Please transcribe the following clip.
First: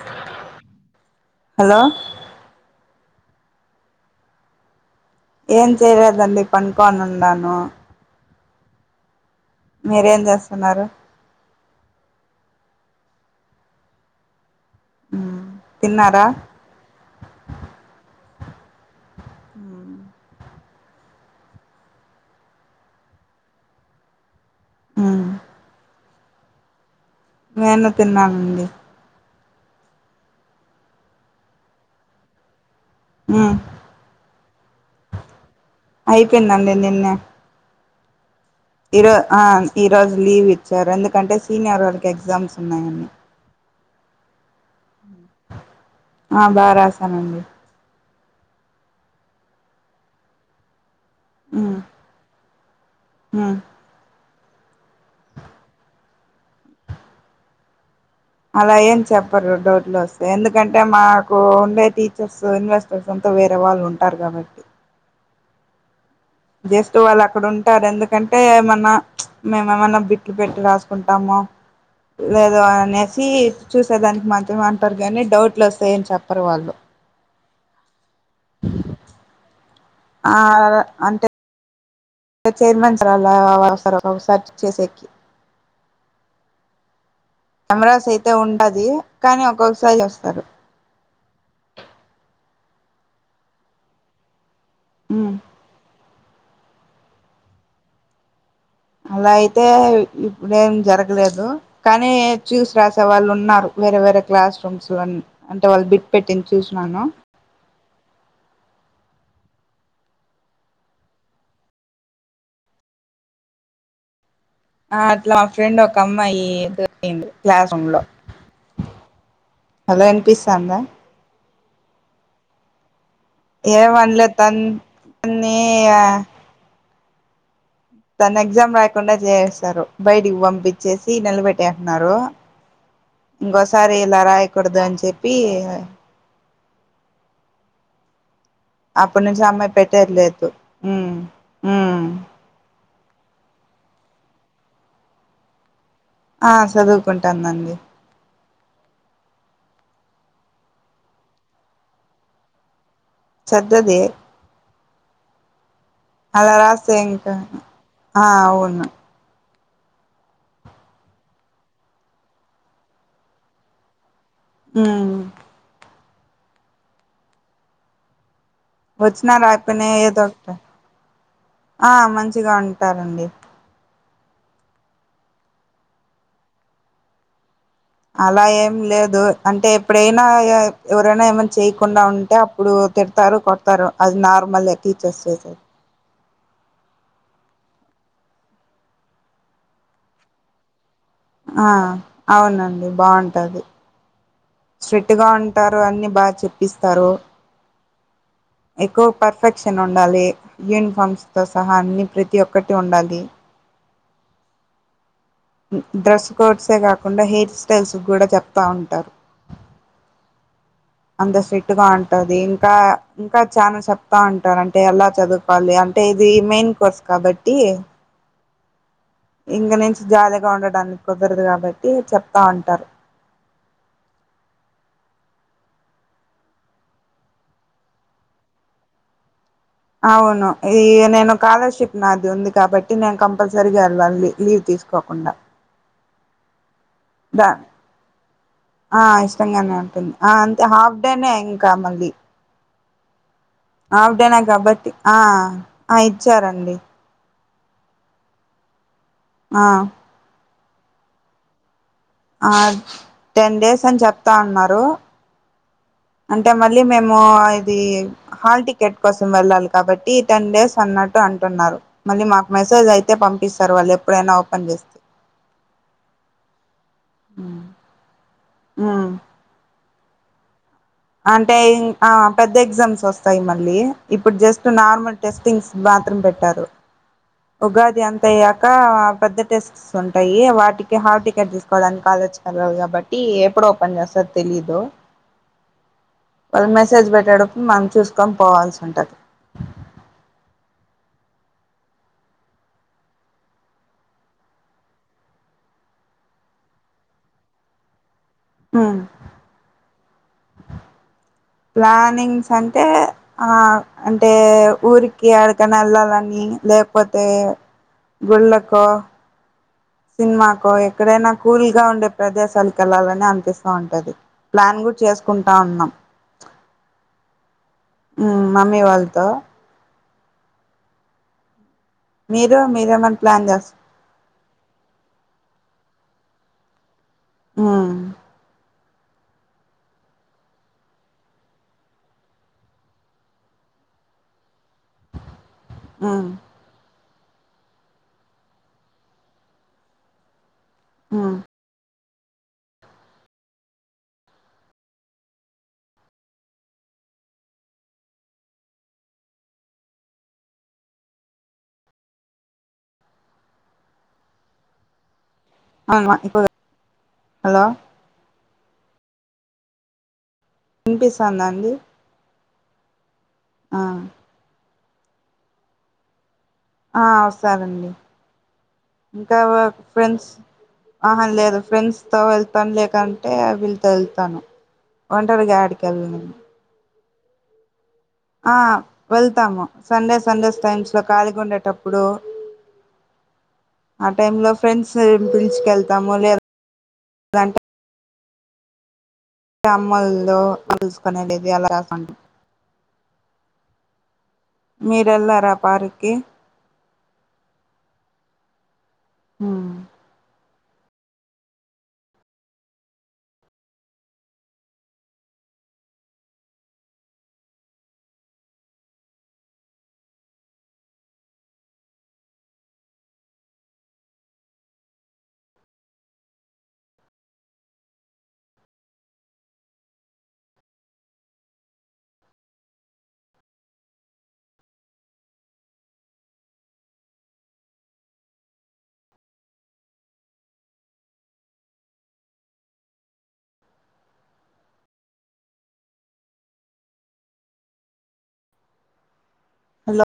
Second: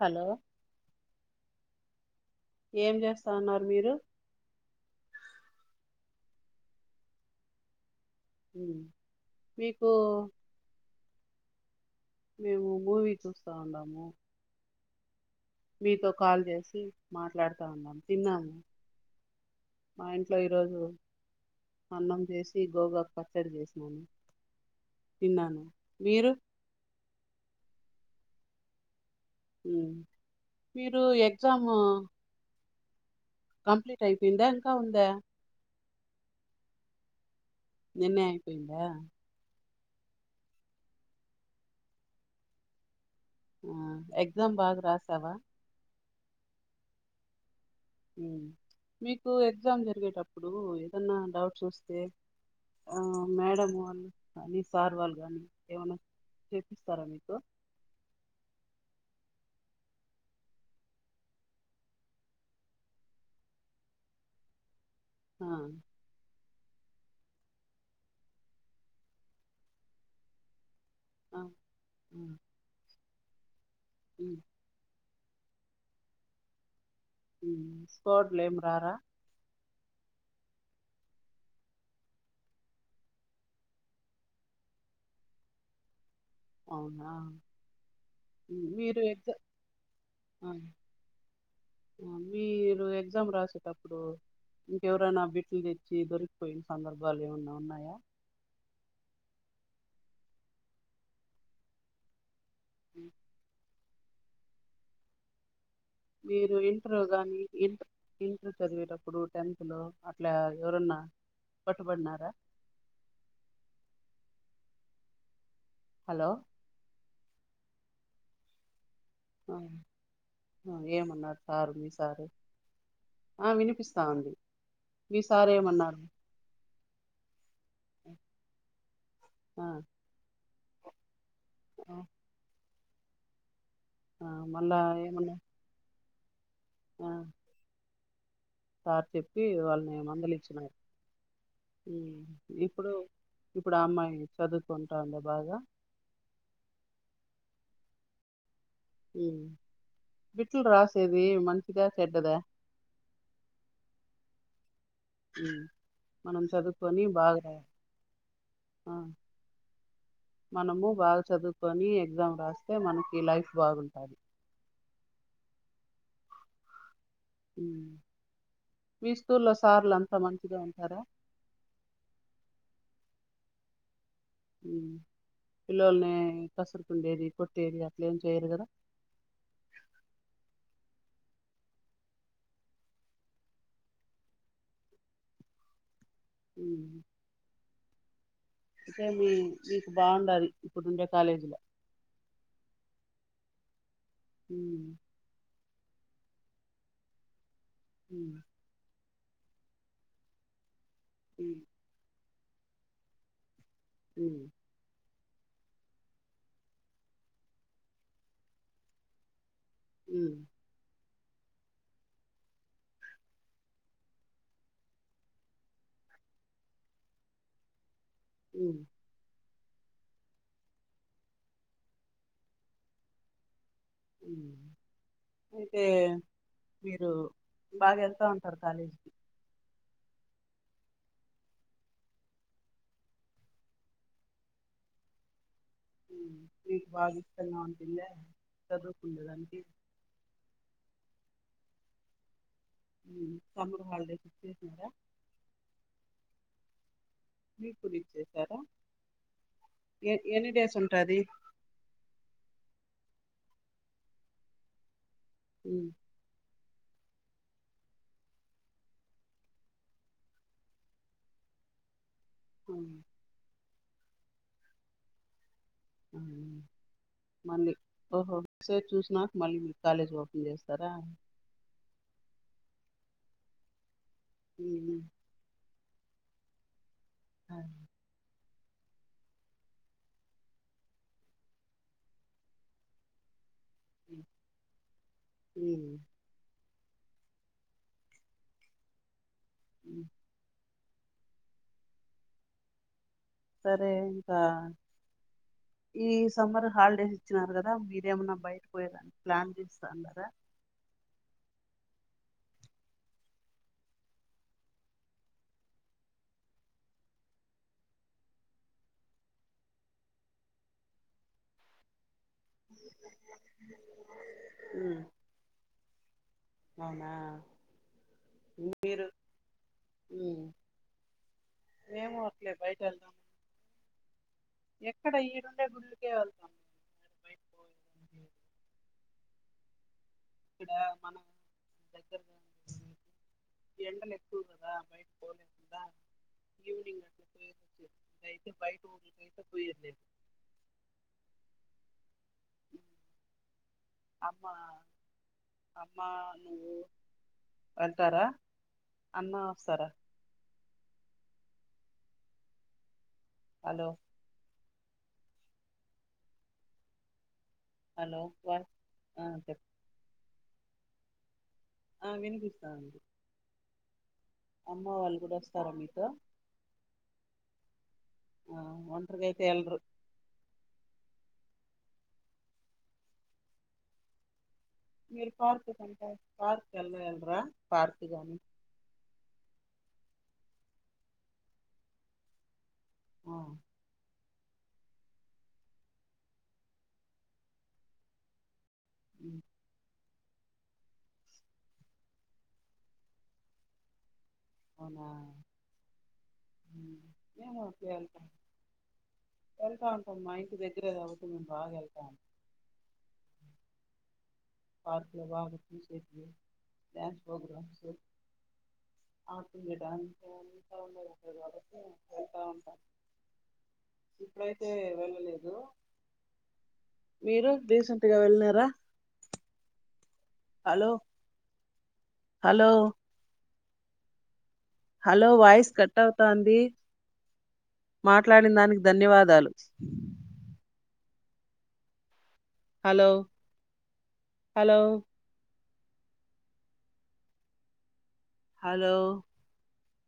Hello hello ఏం చేస్తాన్నారు మీరు ఏం చేయలేదండి పనుకొని ఉన్నాను ఊ మీరేం చేస్తున్నారు మేము మూవీ చూస్తా ఉండాము మ్మ్ మీతో తిన్నారా కాల్ చేసి మాట్లాడుతా ఉన్నాం తిన్నాము మా ఇంట్లో ఈరోజు అన్నం చేసి గోగాకు పచ్చడి చేసినాను మ్మ్ తిన్నను మీరు నేను తిన్నానండి ఉ మీరు ఎగ్జాము ఆ ఇంకా ఉందా అయిపోయిందండి నిన్నే నిన్నే అయిపోయిందా ఇరు ఆవును ఈ రోజు లీవ్ ఇచ్చారు ఎందుకంటే సీనియర్ వాళ్ళకి ఎగ్జామ్స్ ఉన్నాయని ఆ ఎగ్జామ్ బాగా రాసావా ఆ బాగా రాసానండి ఊ మీకు ఎగ్జామ్ జరిగేటప్పుడు ఏన్నా డౌట్స్ మ్మ్ వస్తే ఆ మ్మ్ మేడం వాళ్ళు కానీ సార్ వాళ్ళు కానీ ఏమైనా చేపిస్తారా మీకు అలా ఏం చెప్పరు డౌట్లో వస్తే ఎందుకంటే మాకు ఉండే టీచర్స్ ఇన్వెస్టర్స్ అంతా వేరే వాళ్ళు ఉంటారు కాబట్టి ఆ చేస్తూ వాళ్ళు అక్కడ ఉంటారు ఎందుకంటే ఏమన్నా ప్చ్ మేము ఏమన్నా బిట్లు పెట్టి రాస్ కుంటాము ఆ ఆ లేదో అనేసి త్విత్ చూసే దానికి హ్మ్ మాత్రమ అంటారు కానీ డౌట్లు వస్తాయని చెప్పరు వాళ్ళు ఉ కోడ్లేమ్ రారా ఆ అంటే చైర్మన్ సార్ అలా వస్తారు ఒకసారి ఒక్కసారి చెక్ చేసేక్కి అవునా కెమెరాస్ అయితే ఉమ్, ఉండది మీరు ఎగ్జా కానీ ఒక్కొక్కసారి చుస్తారు ఆ రు ఎగ్జామ్ రాసేటప్పుడు ఇంకెవరానా ఉమ్ బిట్లు తెచ్చి దొరి పోయిన సందర్భాలు ఏమన్నా ఉన్నాయా అలా అయితే ఇప్పుడ ఏం జరగలేదు కానీ చ్యూస్ రాసే ఉమ్. వాళ్ళు ఉన్నారు వెరే వేరె క్లాస్ రూమ్స్ లో అని ఆన్ మీరు ఇంటర్ గాని ఇ ఇంటర్ చదివెటప్ ఇప్పుడు టెంప్ లో అట్లా ఎవరన్నా పట్టుబడినారా ఆ అట్లా ఫ్రెండ్ ఒక హలో అమ్మాయి దొన్బింది క్లాస్ ఉంలో ఆ హలో ఆ వినిపిస్థాందా ఏమన్నారు సారు మీ సారే ఏ మనలే తన్ మీ సారు తన్ని ఏమన్నారు తన ఎగ్జామ్ రాకుండా ఆ చేసెస్తారు బయటికి పంపించేసి ఆ నిలబెట్టేసినారు గోస్ సరే ఇలా ఆ మళ్ళా రాయకూడదు అని ఏమన్నా చెప్పి ఆ సార్ అప్పటి నుంచి చెప్పి అమ్మాయి వాళ్ళని పెట్టేయట్లేదు మందులిచ్చినారు ఉమ్ ఉమ్ ఇప్పుడు ఇప్పుడు ఆ అమ్మాయి చదువుకుంటాందా బాగా ఆ చదువుకుంటందండి ఉమ్ బిట్లు రాసేది మంచిదా చెడ్డదా చద్దది ఉమ్ అలా రాస్తే ఇంకా ఆ అవును ఆ మనము బాగా చదువుకొని ఎగ్జామ్ రాస్తే మనకి లైఫ్ బాగుంటుంది ఆ ఉమ్ వచ్చినా రాకపోయినా ఏదో ఒకట ఉంటారా ఆ మంచిగా ఉంటారండి పిల్లోలనే కసుర్కుండేది కొ అలా ఏం లేదు అంటే ఎప్పుడైనా ఇగ ఎవరైనా ఏమైనా చేయకుండా ఉంటే అప్పుడు తిడతారు కొడతారు అది నార్మలే టీచర్స్ చేసేది ఉమ్ అంటే మీ మీకు బాగుండాలి ఆ అవునండి బాగుం కాదు హ్మ్ స్ట్రిక్ట్ గా ఉంటారు అని బాగా చెప్పిస్తారు ఉమ్ ఎక్కువ పర్ఫెక్షన్ ఉండాలి సంస్థ హ్మ్ సహా అన్ని ప్రతి ప్రతి ఒక్కటి ఉండాలి ఉమ్ డ్రెస్ కోడ్సే కాకుండా హెయిర్ స్టైల్స్ కూడా చెప్తా ఉంటారు ఉమ్ అంత స్ట్రిక్ట్ గా ఉంటుంది ఇంకా ఇంకా చనా చెప్తా ఉంటారు అంటే ఎలా చదువుకోవాలి అంటే ఇది మెయిన్ కోర్స్ కాబట్టి ఉ ఇంగ నుంచి జాలీగా ఉండడానికి కుదరదు కాబట్టి చెప్తా ఉంటారు అయితే మీరు బాగా వెళ్తా ఉంటారు కాలేజీకి అవును ఇది నేను కకాలర్షిప్ నాది ఉంది కాబట్టి నేను కంపల్సరీగా వెాలి లీవ్ తీసుకోకుండా హ దా ఆ చదువుకుండే దానికి ఇష్టంగానే ఉంటుంది అంటే హాఫ్ అంటేనే ఇంకా మళ్ళీ సమ్మర్ హాలిడేస్ ఆవిడేనా ఇచ్చేసినారా కాబట్టి ఆ ఆ ఇచ్చారండి మీ గురిచ్చసారా ఆ ఎనిడి ఉంటాది ఆ టెన్ డేస్ అని చెప్తా ఉన్నారు ఉ అంటే మళ్ళీ మేము ఇది హాల్ టికెట్ కోసం వెళ్ళాలి కాబట్టి టెన్ డేస్ అన్నట్టు అంటున్నారు మళ్ళ మా మసజ్ అయితే పంపిస్తంది తర్వాళ్ళు ఎప్పుడైనా ఓపెన్ చేస్త మళ్ళీ సారి ఉమ్ చూసిన మళ్ళీ కాలేజ్ ఓపెన్ చేస్తారా అంటే ఆ పెద్ద ఎగ్జామ్స్ వస్తాయి మళ్ళీ ఇప్పుడు just um. Normal testings bathroom పెట్టారు ఉమ్. ఉగాది అంత ఇ పెద్ద టెస్ట్ ఉంటాయి వాటికి హార్ టికెట్ తీసుకోవడానికి ఆలోచన కాబట్టి ఎప్పుడు పంంచ సత్ తెలీలో ఉమ్. వాళ్ళు మెసేజ్ పెట్టేటప్పుడు మనం చూసుకొని పోవాల్సి ఉంటుంది అ సరే ఇంకా ఈ సమ్మర్ హాలిడేస్ ఇచ్చినారు కదా మీరేమన్నా బయటకి హ్మ్ పోయదని ప్లాన్ చేస్తా అన్నారా ప్లానింగ్స్ అంటే అంటే ఊరికి అడకన వెళ్ళాలని లేకపోతే గుళ్ళకో సినిమాకో ఎక్కడైనా కూల్గా ఉండే ప్రదేశాలకు వెళ్ళాలని అనిపిస్తా ఉంటది ప్లాన్ కూడా చేసుకుంటా ఉన్నాం అవునా మమ్మీ వాళ్ళతో అ ఏమో అట్లే మీరు బయట వెళ్దాము మీరేమన్నా ప్లాన్ చేస్త ఎక్కడ ఈడుండే గు కేవత ఆ ఇక్కడ మన దగ్గరగా ఎండలు ఎక్కువవు కదా బయట పోలే ఆ తే బయ ఉ కయితే పోయిందే ఆ అమ్మా అమ్మ నువ్వు వెళ్తారా అన్న వస్తారా హలో అను ఇప్పు హలో చె వినిపిస్తుందా అండి వినిపిస్తాండి ఆ అమ్మ వాళ్ళు కూడా వస్తారా మీతో ఆ వ సారండి ఆ ఒంటరిగా ఇంకా అయితే వెళ్ళరు ఫ్రెండ్స్ అహ లేదు ఫ్రెండ్స్ తో వెళ్తాను లేకంటే వీళ్ళతో వెళ్తాను మీరు ఒంటరిగా పార్క్ యాడికి కంట వెళ్ళను పార్క్ ఎలా పార్ గానీ ఆ వెళ్తాము సండే సండేస్ టైమ్స్లో ఖళిగా ఉండేటప్పుడు ఆ ఆ టైంలో ఫ్రెండ్స్ పసుుకెళ్తాము లేంటే అమ మమ్మల్లో ఉలుసుకునే లేది అలాస అవునా ఏను వెల్ అపమ్మా ఇకు తె ఇరే కాబట్టి మేము బాగా వెళ్తాం పార్క్ లో బాగా చూసే న్ ప్రోగ్రామ్స్బటి ఉ ఇప్పుడైతే వెళ్ళలేదు మీరు రీసెంట్గా వెళ్ళినారా hello hello hello voice cut అవుతంది మాట్లాడిన దానికి ధన్యవాదాలు హలో హలో హలో హలో